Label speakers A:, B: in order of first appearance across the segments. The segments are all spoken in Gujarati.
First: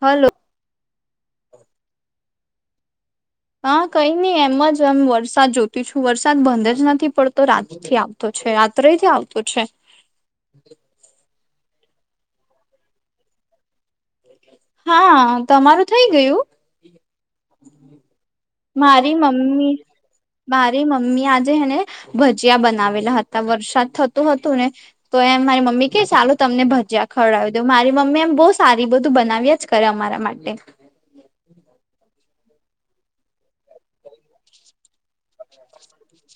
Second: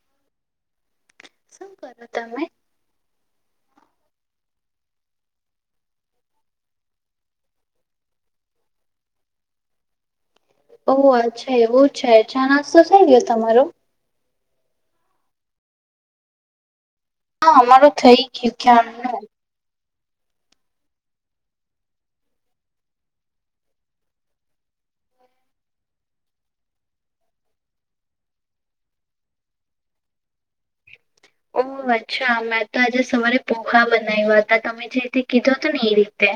A: હલો.
B: શું કરો તમે?
A: હા કંઈ ની એમ જ એમ વરસાદ જોતી છું વરસાદ બંધ જ નથી પડતો રાત થી આવતો છે રાત્રેથી આવતો છે.
B: ઓહ અચ્છા એવું છે, ચા નાસ્તો થઈ ગયો તમારો?
A: હા, તમારું થઈ ગયું?
B: હા અમારું થઈ ગયું ક્યારનો.
A: મારી મમ્મી મારી મમ્મી આજે હેને ભજીયા બનાવેલાં હતાં વરસાદ થતું હતું ને. તો એમ મારી મમ્મી કેય સારું તમને ભજીયા ખવરાવી દઉ મારી મમ્મી એમ બહુ સારી બધું બનાવ્યા જ કરે અમારા માટે.
B: ઓહ અચ્છા! મેં તો આજે સવારે પોહા બનાવ્યા હતાં તમે જે કીધું તું ને એ રીતે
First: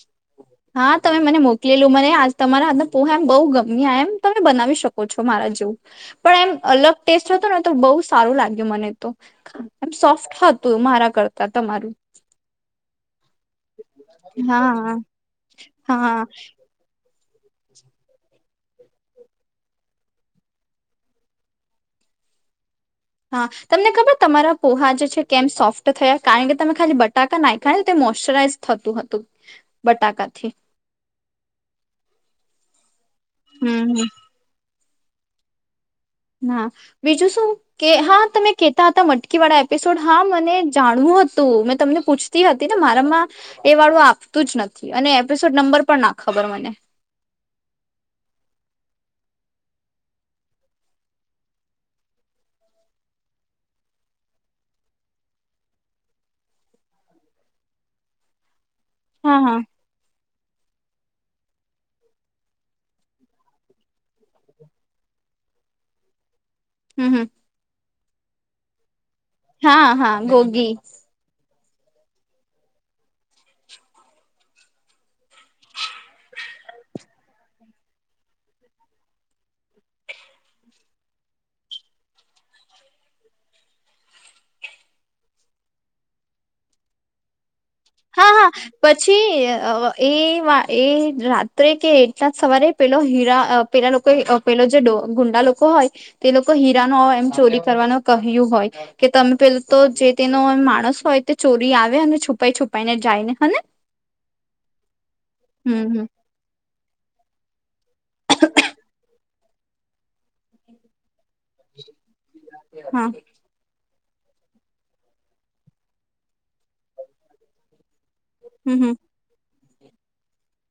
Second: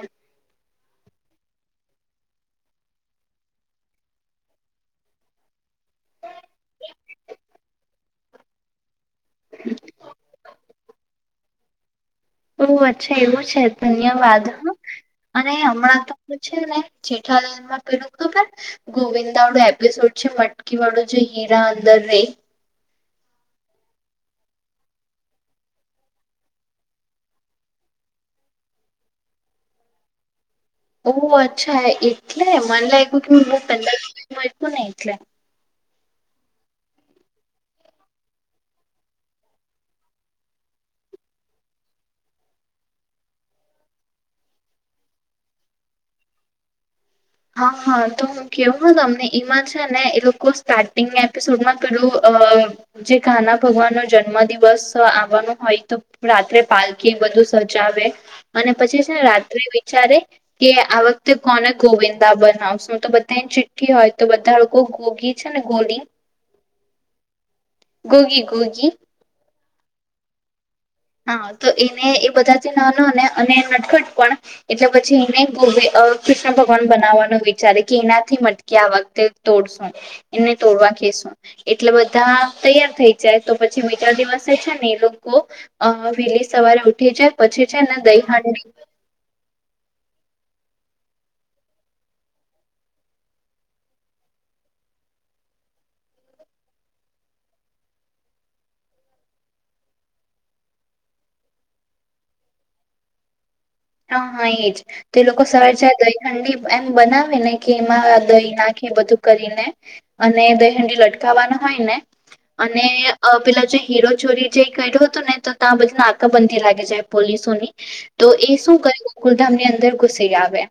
A: હા તમે મને મોકલેલુ મને આજ તમારા હાથ ના પોહા એમ બહુ ગમ્યા એમ તમે બનાવી શકો ઓછો મારા જેવું પણ એમ અલગ ટેસ્ટ હતો ને તો બહુ સારું લાગ્યું મને તો. એમ સોફ્ટ હતું મારાં કરતાં તમારું.
B: ઓહ અચ્છા એવું છે ધન્યવાદ હ
A: હા
B: અને હમણાં તો
A: હા
B: એવું છે ને જેઠાલાલમાં પેલું ખબર ગોવિંદાવાળો એપિસોડ છે મટકીવાળું જે હીરા અંદર રેય
A: હા, તમને ખબર તમારા પોહા જે છે કેમ સોફ્ટ થયાં? કારણ કે તમે ખાલી બટાકા નાયખા ને તો મોશચરાઈઝ થતું હતું બટાકા થી
B: ઓહ અચ્છા એટલે મન લાગ્યું કે હું
A: હમ
B: પંદર દિવસું ને એટલે
A: ના બીજું શું કે હા તમે કેતા હતા મટકી વાળા એપિસોડ હા મને જાણવું હતું મેં તમને પૂછ તી હતી ને મારામાં એ વાળું આપતું જ નથી અને એપિસોડ નંબર પણ ના ખબર મને
B: હા હા તો કેવું તમને ઈમાં છેને એ લોકો સ્ટાર્ટિંગના એપિસોડમાં પેલું જે કાના ભગવાન નો જન્મ દિવસ આવાનો હોય તો રાત્રે પાલકી એ બધું સજાવે અને પછી છે ને
A: હા હા
B: રાત્રે વિચારે કે આ વખતે કોને ગોવિંદ દા બનાવશું તો બધા ચિઠ્ઠી હોય તો બધા લોકો ઘોગી છે ને ગોલી
A: હમ હમ
B: ગુગી ગુગી
A: હા હા ગોગી
B: હા તો એને એ બધાથી નાનો ને અને નટખટ પણ એટલે પછી એને અ કૃષ્ણ ભગવાન બનાવવાનું વિચારે કે એનાથી મ કે આ વખતે તોડશું એને તોડવા કેશું એટલે બધા તૈયાર થઈ જાય તો પછી બીજા દિવસે છે ને લોકો અ વેલી સવારે ઊઠે છે પછી છેને
A: હા હા
B: દહીહાંડી
A: પછી એ એ રાત્રે કે એકનાથ સવારે પેલો હીરા પેલા લોકો અ પેલો જે ડો ગુંડા લોકો હોય તે લોકો હીરાનો એમ ચોરી કરવાનું કહ્યું હોય કે તમે પેલા તો જે તેનો માણસ હોય તે ચોરી આવે અને છુપાઈ છુપ પાઇ ને જાયને હેને
B: હા હા એજ તે લોકો સવાર સવાર
A: હમ
B: દહીહાંડી એમ બનાવે ને કે એમાં દહી નાખી બધું કરીને અને બે હંડી લટકાવવાની હોય ને અને
A: હા
B: પેલા જે હીરો ચોરી જેઈ કર્યો હતો ને તો ત્યાં બધી નાકાબંધી લાગી જાય પોલીસોની તો એ
A: હમ
B: શું
A: હમ
B: કર્યું કુલધામ ની અંદર ઘુસી આવે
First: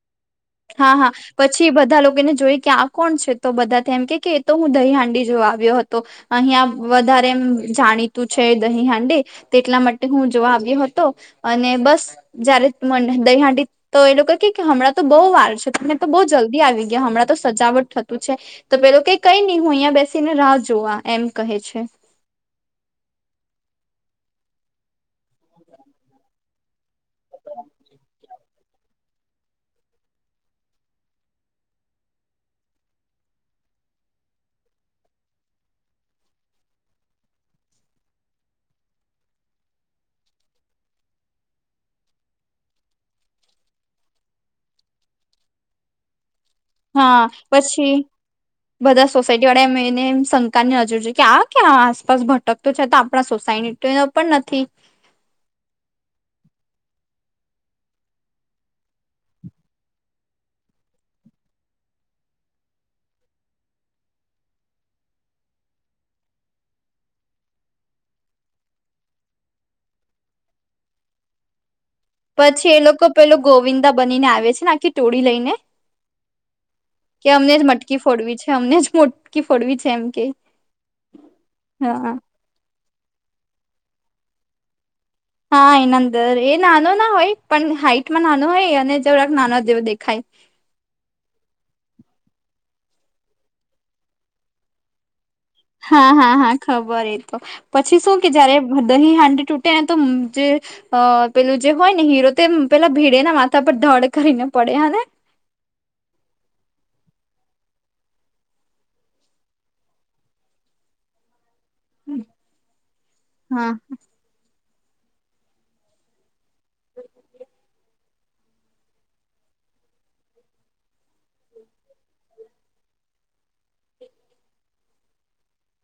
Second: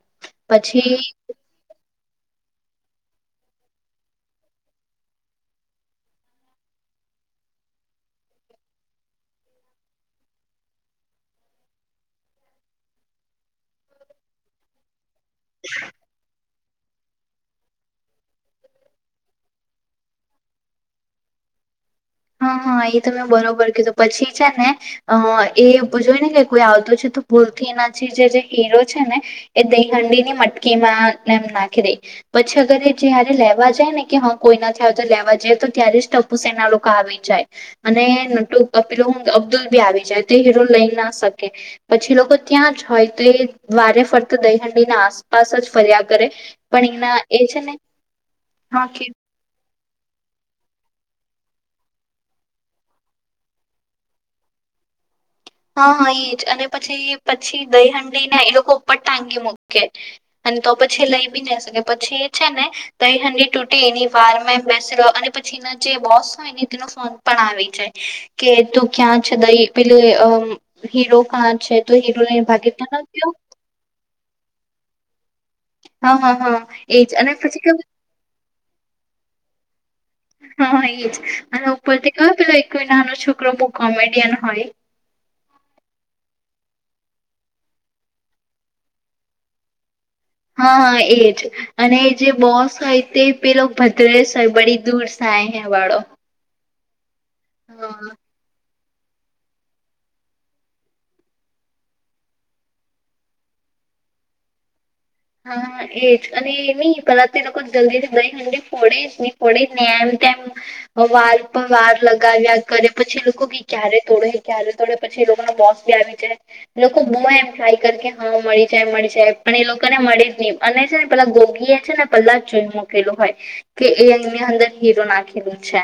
A: હા,
B: પછી
A: હા પછી બધા લોકોને જોઈ કે આ કોણ છે, તો બધા એમ કે એ તો હું દહી હાંડી જો આવ્યો હતો અહિયાં વધારે એમ જાણીતું છે, દહીં હાંડી તેટલા માટે હું જોવા આવ્યો હતો અને, બસ. જયારે મ દહીહાંટી તો એ લોકો કે હણાં તો બહુ વાર છે. તમને તો બહુ જલ્દી આવી ગયા હમણાં તો સજાવટ થતું છે, તો પેલો ક કઈ નહી હું અહિયાંયા બેસીને રાહ જોવા એમ કહે છે.
B: હા, હા એ તમે બરોબર કીધું પછી છે, ને એ જોય ને કે કોઈ આવતું છે. તો ભૂલથી નાી જે તે હીરો છે, ને એ દહંડી ની મટકી માં એમ નાખી દે પછી અગર એ જયારે લેવા જાય ને કે, હન કોઈ નથી આવતું લેવા જીએ. તો ત્યારે જ ટપુસેના લો કા આવી જાય, અને નટુ અ પીલું અબ્દુલ બી આવી જાય તે હીરો લઈ ના શકે. પછી લોકો ત્યાં જ હોય, તે દ્વારે ફરતા દહીહાંડીના આસપાસ જ ફર્યા કરે. પણ એના
A: હા,
B: એ છે ને
A: પછી
B: હા
A: બધા
B: કે
A: સો સાયટી વાળા એમ એને એમ શંકાની નજરે જોઈ કે આ કયાં આસપાસ ભટકતો છે, તો આપડા સોસાય ટીનો પણ નથી.
B: હા, હા એ જ અને પછી-પછી દહીહાંડીને એ લોકો ઉપર ટાંગી મૂકે. અન તો પછી લઈ બી ના શકે. પછી એ છે ને તો, એ હાંડી તૂટી એની વારમાં એમ બેસેલો અને પછી એના જે બોસ હોય ને તેનો ફોન પણ આવી જાય કે, તું ક્યાં છે દઈ પેલે અ હીરો કાં છે, તો હીરો લઈ
A: પછી
B: ભાગી
A: એ
B: પણ
A: લોકો
B: કેવુ
A: પેલો ગોવિંદા બનીને આવે છે, ને આખી ટોળી લઈને
B: હા, હા, હા એ જ
A: કે અમને જ મટકી ફોડવી છે, અમને જ મોટકી ફોડવી છે એમ કે.
B: હન, એ જ અન ઉપરથી
A: હા
B: કયો પેલો એક નાનો છોકરો બઉ કોમેડિયન હોય
A: હા, એન અંદર એ નાનો ના હોય, પણ હાઈટમાં નાનો હોય અને જરાક નાના જેવો દેખાય.
B: હા, હા એ જ અને જે બોસ હોય તે પેલો ભદ્રસ હોય, બડી દૂર થાય હે વા
A: હા, હા, હા ખબર એ તો, પછી શું
B: હા
A: કે જયારે દહીહાંડી તૂટે ને તો જે અ પેલું જે હોય ને હીરો તે પેલા ભીડેના માથા પર ધડ કરીને પડે હ ને.
B: હન, એ જ અને એ ની પેલા તો એ લોકો જલ્દીથી દહીહાંડી ફોડે જ ની ફોડે જ ને એમ તેમ વાર પર વાર લગાવ્યા કરે પછી એ લોકો ભી
A: હા
B: ક્યારે તોડે ક્યારે તોડે પછી, એ લોકોના બોસ ભી આવી જાય. લોકો બોય એમ ટ્રાય કર કે હન મળી જાય, મળી જાય, પણ એ લો તો એને મળી જ ની અને છે ને, પેલા ગોગી એ છે, ને પહેલા જોઈ મૂકેલું હોય કે એ એની અંદર હીરો નાખી દે છે.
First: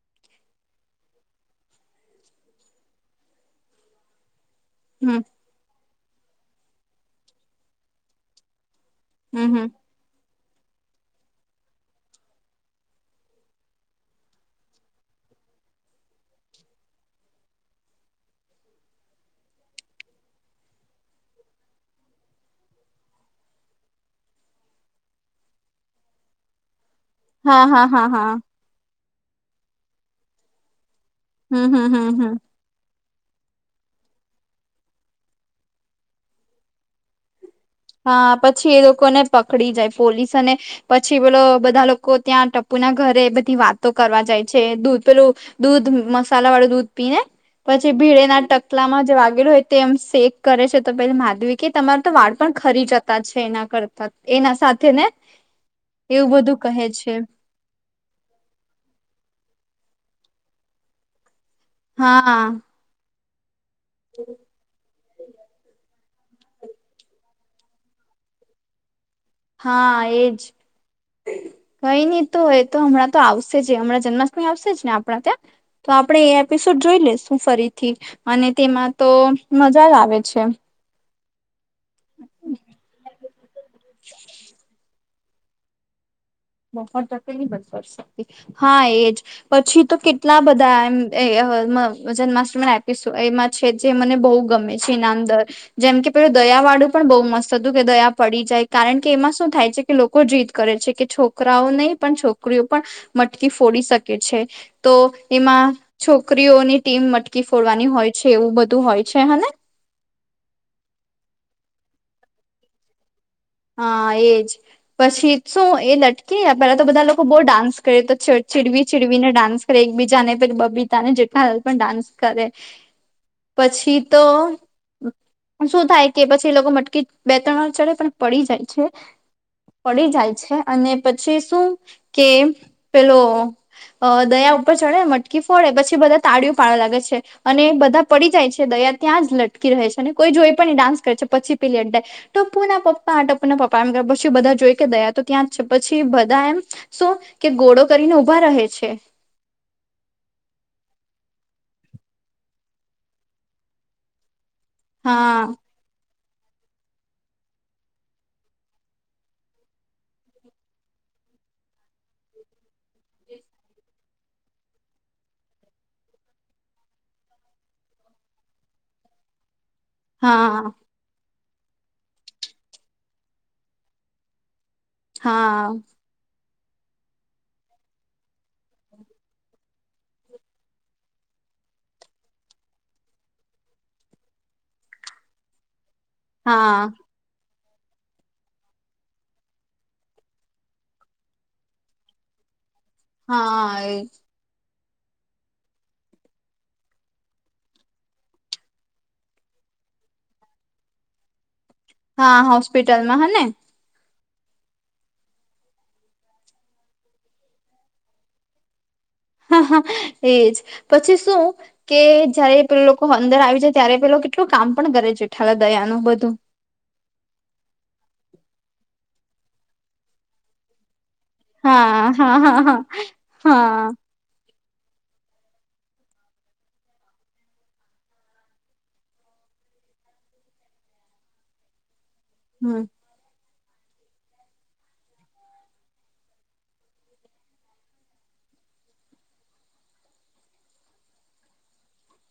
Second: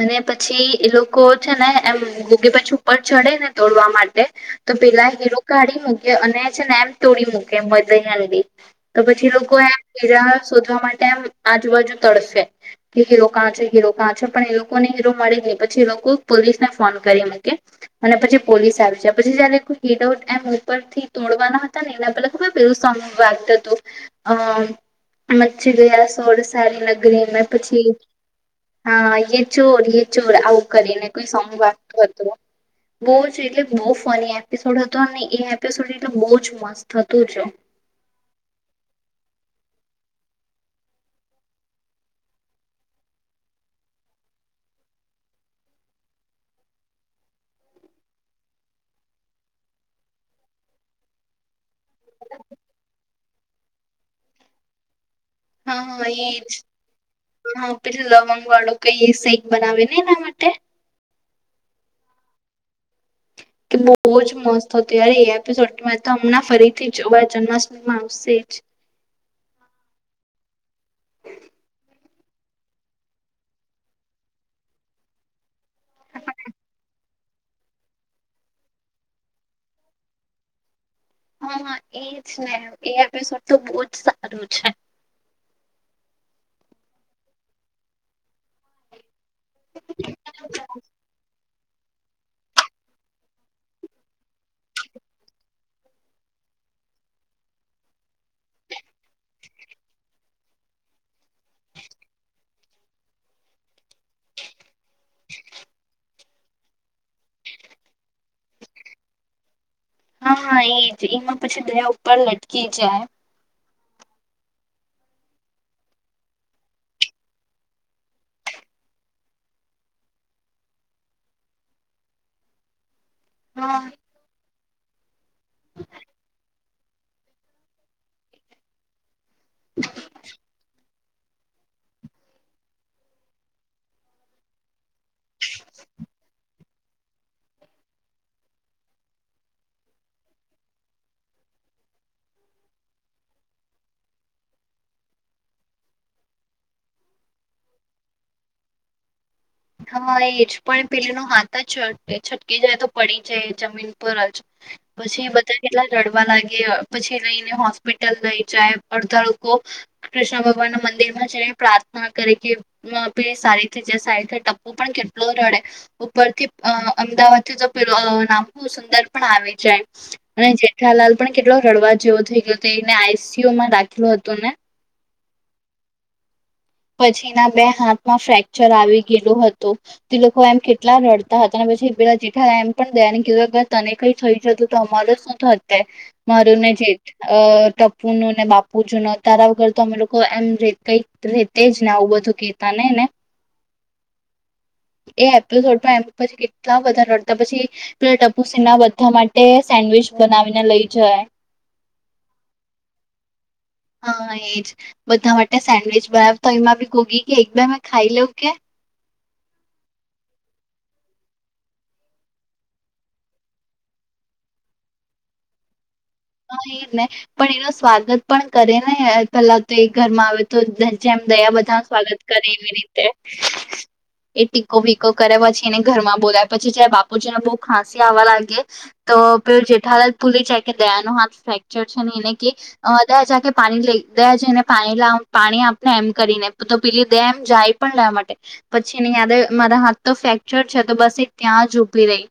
B: અને પછી એ લોકો છે, ને એમ ગોગી પછી ઉપર ચઢે ને તોડવા માટે તો પેલા
A: હમ
B: હીરો કાઢી મૂકે અને છે, ને એમ તોડી મૂકે મધ દઈહાંડી તો પછી, એ
A: હમ
B: લોકો
A: હમ
B: એમ બીજા શોધવા માટે એમ આજુબાજુ તડફે. કે હીરો કાં છે, હીરો કાં છે, પણ એ લોકોને હીરો મળી ગઈ. પછી એ લોકો પોલીસને ફોન કરી એમ કે અને પછી પોલીસ આવી છે. પછી જયારે એમ ઉપરથી તોડવાના હતા ને એના પેલા ખબર પેલું સોન્ગ વાગતું તું અ મચ ગયા શોર સારી નગરી અને
A: હા હા
B: પછી
A: હા હા
B: હન, યે ચોર યે ચોર આવું કરીને કોઈ સોન્ગ
A: હમ હમ
B: વાગતું
A: હમ
B: હતું.
A: હમ
B: બઉ જ એટલે બઉ ફની એપિસોડ હતો. અન એ એપિસોડ એટલે બઉ જ મસ્ત હતું જ.
A: હા, પછી એ લોકોને પકડી જાય પોલીસ અને પછી પેલો બધા લોકો ત્યાં ટપુના ઘરે બધી વાતો કરવા જાય છે. દૂધ પેલું દૂધ મસાલાવાળુ દૂધ પીને પછી ભીડેના ટકલામાં જ વાગેલું એ તેમ શેક કરે છે, તો પેલી માધવી કે તમાર તો વાળ પણ ખરી જતા છે, એના કરતા એના સાથેને
B: હન, હન એ જ. હન, પેલુ લવંગ વાળું કઈ એ સીંગ બનાવે ની એના માટે
A: હા.
B: કે બઉ જ મસ્ત તો ત્યારે એ એપિસોડ મે તો હમણાં ફરીથી જોવા જન્માષ્ટમીમાં આવશે જ.
A: હા, એ જ.
B: [inaudible]
A: કઈ ની તો એ તો હમણાં તો આવશે જ, હમણા જન્માષ્ટમી આવશે જ ને આપણા ત્યાં તો આપણે એ એપિસોડ જોઈ લેશું ફરીથી. અને તેમાં તો મજા જ આવે છે.
B: હા એજ ને એ એપિસોડ તો બહુ જ સારું છે
A: બ તકે ન બ શકતી હા એજ પછી તો કેટલા બધા એમ જન્માષ્ટમી ના એપિસો એમાં છે જે મને બહુ ગમે છે ઇનામદર જેમ કે પેલું દયા વાળું પણ બહુ મસ્ત હતું કે દયા પડી જાય કારણ કે એમાં શું થાય છે કે લોકો જીદ કરે છે કે છોકરાઓ નહી પણ છોકરીઓ પણ મટકી ફોડી શકે છે તો એમાં છોકરીઓની ટીમ મટકી ફોડવાની હોય છે એવું બધું હોય છે હેને
B: હા હા એ જ એમાં પછી બેયા ઉપર લટકી જાય
A: હા એજ પછી શું એ લટકી પેલા તો બધા લોકો બહુ ડાન્સ કરે તો ચીડવી ચીડવીને ડાન્સ એક બીજા ને બી તા ને જે હ પણ ડાન્સ કરે
B: [inaudible]
A: પછી તો શું થાય કે પછી એ લોકો મટકી બે ત્રણ વાર ચડે પણ પડી જાય છે પડી જાય છે અને પછી શું કે પેલો અ દયા ઉપર ચડે ને મટકી ફોડે પછી બધા તાળિયું પાડવા લાગે છે અને બધા પડી જાય છે દયા ત્યાં જ લટકી રહે છે ને કોઈ જોઈ પણ ડાન્સે છે પછી પેલી અડાય ટપ્પુ ના પપ્પા ટપરના પપ્પા એમ પછી બધા જોઈ કે ગયા તો ત્યાં પછી બધા એમ શું કે ગોળો કરીને ઉઊભા રહે છે
B: હા એજ પણ પેલેનો હાથ જ છટકી જાય તો પડી જાય જમીન પર પછી એ
A: હા
B: બધા કેટલા લડવા લાગે પછી લઈને હોસ્પિટલ લઈ જાય અડધા લોકોકો કૃષ્ણ ભગવાન ના મંદિર માં જઈને પ્રાર્થના કરે કે સારી જારી તું પણ કેટલો રડે ઉપરથી અ અમદાવાદ થી તો પ નામ સુંદર પણ આવી જાય અને
A: હા
B: જેઠાલાલ પણ કેટલો રડવા જેવો થઈ ગયો હતો એને આઈસીયુ માં રાખેલો હતો ને
A: હા
B: પછી ના બે હાથમાં ફ્રેક્ચર આવી ગયેલોું હતોું તે લોકો એમ કેટલા રડતા હતા અને પછી પેલા જેઠા એમ પણયા ને કીધું તને કઈ થઈ જતું તો અમારે ત મર
A: હા
B: જીત અ ટપુ નું ને બાપુ જોને તારા વગર તો અમે લોકો એમ કઈક તેજ ને આવું બધું કતા ને ને
A: હા એ
B: એ એપિસોડ પણ એમ પછી કેટલા વધારે રડતા પછી પ ટપુસી ના બધા માટે સેન્ડવીિચ બનાવીને લઈ જાય
A: હા હોસ્પિટલમાં હ ને
B: હા એજ બધા માટે સેન્ડવીિચ બનાવ તો એમાં બી ગોગી કે એક બે મેં ખાઈ લઉ કે
A: હા હા એજ પછી શું કે જયારે પે લોકો અંદર આવી જાય ત્યારે પેલો કેટલું કામ પણ કરે છેઠલા દયા ન બધું
B: હા એ ને પણ એનું સ્વાગત પણ કરે ને પેલા તો એક ઘર માં આવે તો. જેમ દયા બધા ન
A: હા
B: સ્વાગત
A: હા
B: કરે
A: હા
B: એવી
A: હા
B: રીતે.
A: હા
B: એ ટીકો વીકો કર્યા પછી એને ઘરમાં બોલાય પછી જયારે બાપુજીને બહુ ખાંસી આવવા લાગે. તો પે જેઠાલા જ ભૂલી જાય કે દયા ન હાથ ફ્રેક્ચર છે ને એને કે
A: હમ
B: અ દયા જાકે પાણી લેકે લઈ દે જઈને પાણી લ પાણી આપને એમ કરીને તો પીલી દે એમ જાય પણ લેવા માટે પછી એને યાદ મારા હાથ તો ફ્રેક્ચર છે તો બસ એ ત્યાં જ ઊભી રહી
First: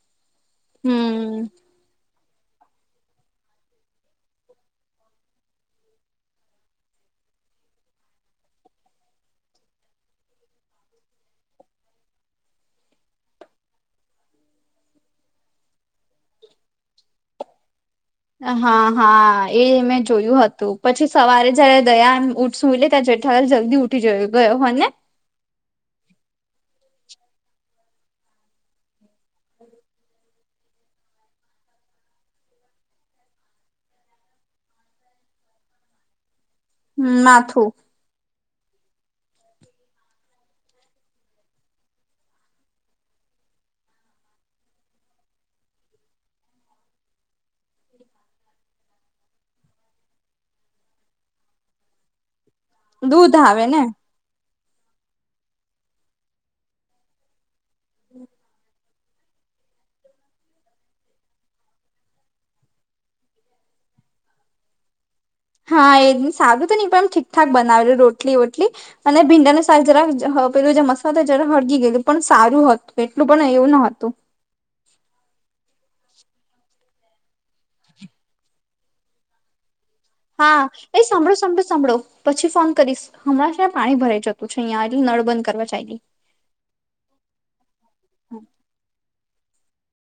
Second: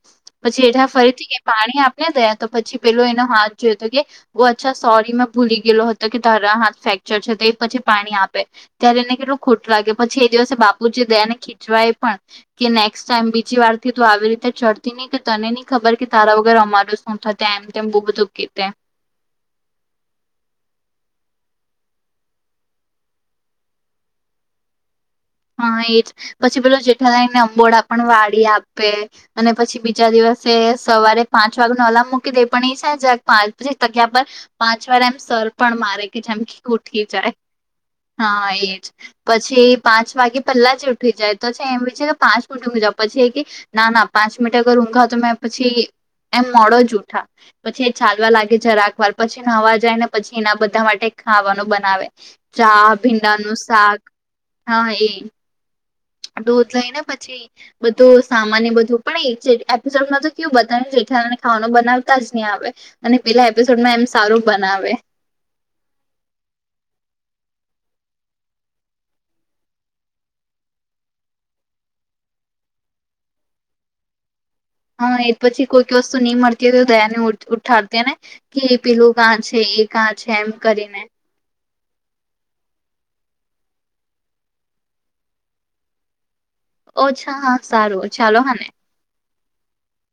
B: પછી એઠા ફરીથી
A: હમ
B: પાણી આપને થયા તો પછી પેલો એનો હાથ જોય તો કે બહ અચ્છા સોરી મેં ભૂલી ગયેલો હતો કે તારા હાથ ફ્રેક્ચર છે તો એ પછી પાણી આપે. ત્યારે એને કેટલું ખોટું લાગે પછી એ દિવસે બાપુજી દયાને ખીચવા એ પણ. કે નેક્સ્ટ ટાઈમ બીજી વાર થી તો આવી રીતે ચડતી નહી કે તને નહી ખબર કે તારા વગર અમાર મન તેમ બહુ બધું.
A: એ
B: કેતે
A: હા. હા એ મેં જોયું હતું પછી સવારે જયારે દયા ઉઠસું લે ત્યારે જેઠાલાલ જલ્દી ઉ જયો ગયો હો ને.
B: હા એ જ પછી પેલો જેઠા લઈને અંબોળ પણ વાડી આપે. અને પછી બીજા દિવસે સવારે પાંચ વાગે નો અલાર્મ મૂકી દે પણ એ છે પાંચ પછી જગ્યા પર પાંચ વાર એમ સર પણ મારે કે જેમ કે ઊઠી જાય
A: માથું
B: હા એજ પછી પાંચ. વાગે પહેલા જ ઉઠી જાય તો છે એમ છે કે પાંચ વાગી જાવ પછી એ કે ના ના પાંચ મિનટ અગર ઊંઘા તો મેં પછી એમ મોડો જ ઉઠા પછી એ ચાલવા લાગે છે રાખ વાર પછી નવા જાય ને પછી એના બધા માટે ખાવાનું બનાવે. ચા ભીંડા
A: દૂધ
B: નું
A: આવે ને
B: શાક હા એ. દૂધ લઈ ને પછી બધું સામાન્ય બધું. પણ એક છે એપિસોડમાં તો કેવું બતાવે જેઠાલાલ ખાવાનું બનાવતા જ નહી આવે. અને પેલા એપિસોડમાં એમ સારું બનાવે.
A: હા એ સાદું તો હી પણ એમ ઠીકઠાક બનાવેલ રોટલી વોટલી અને ભીંડાને શાક જરાક પેલું જે મસાલો જરા હળગી ગયેલું પણ સારું હતું એટલું પણ એવું ન હતું.
B: હા એ પછી કોઈક વસ્તુ નહી મળતી હોય તો દયા ને ઉઠાડતી ને કે પેલું કાં છે એ. કાં છે એમ
A: હા
B: કરીને
A: એ સાંભળો સાંભળો. સાંભળો પછી ફોન કરીશ હમણાં ત્યાં પાણી ભરાઈ જતું છે અહીંયા અભી નળ બંધ કરવા ચાયલી
B: ઓછા હા સારું ચાલો હા ને.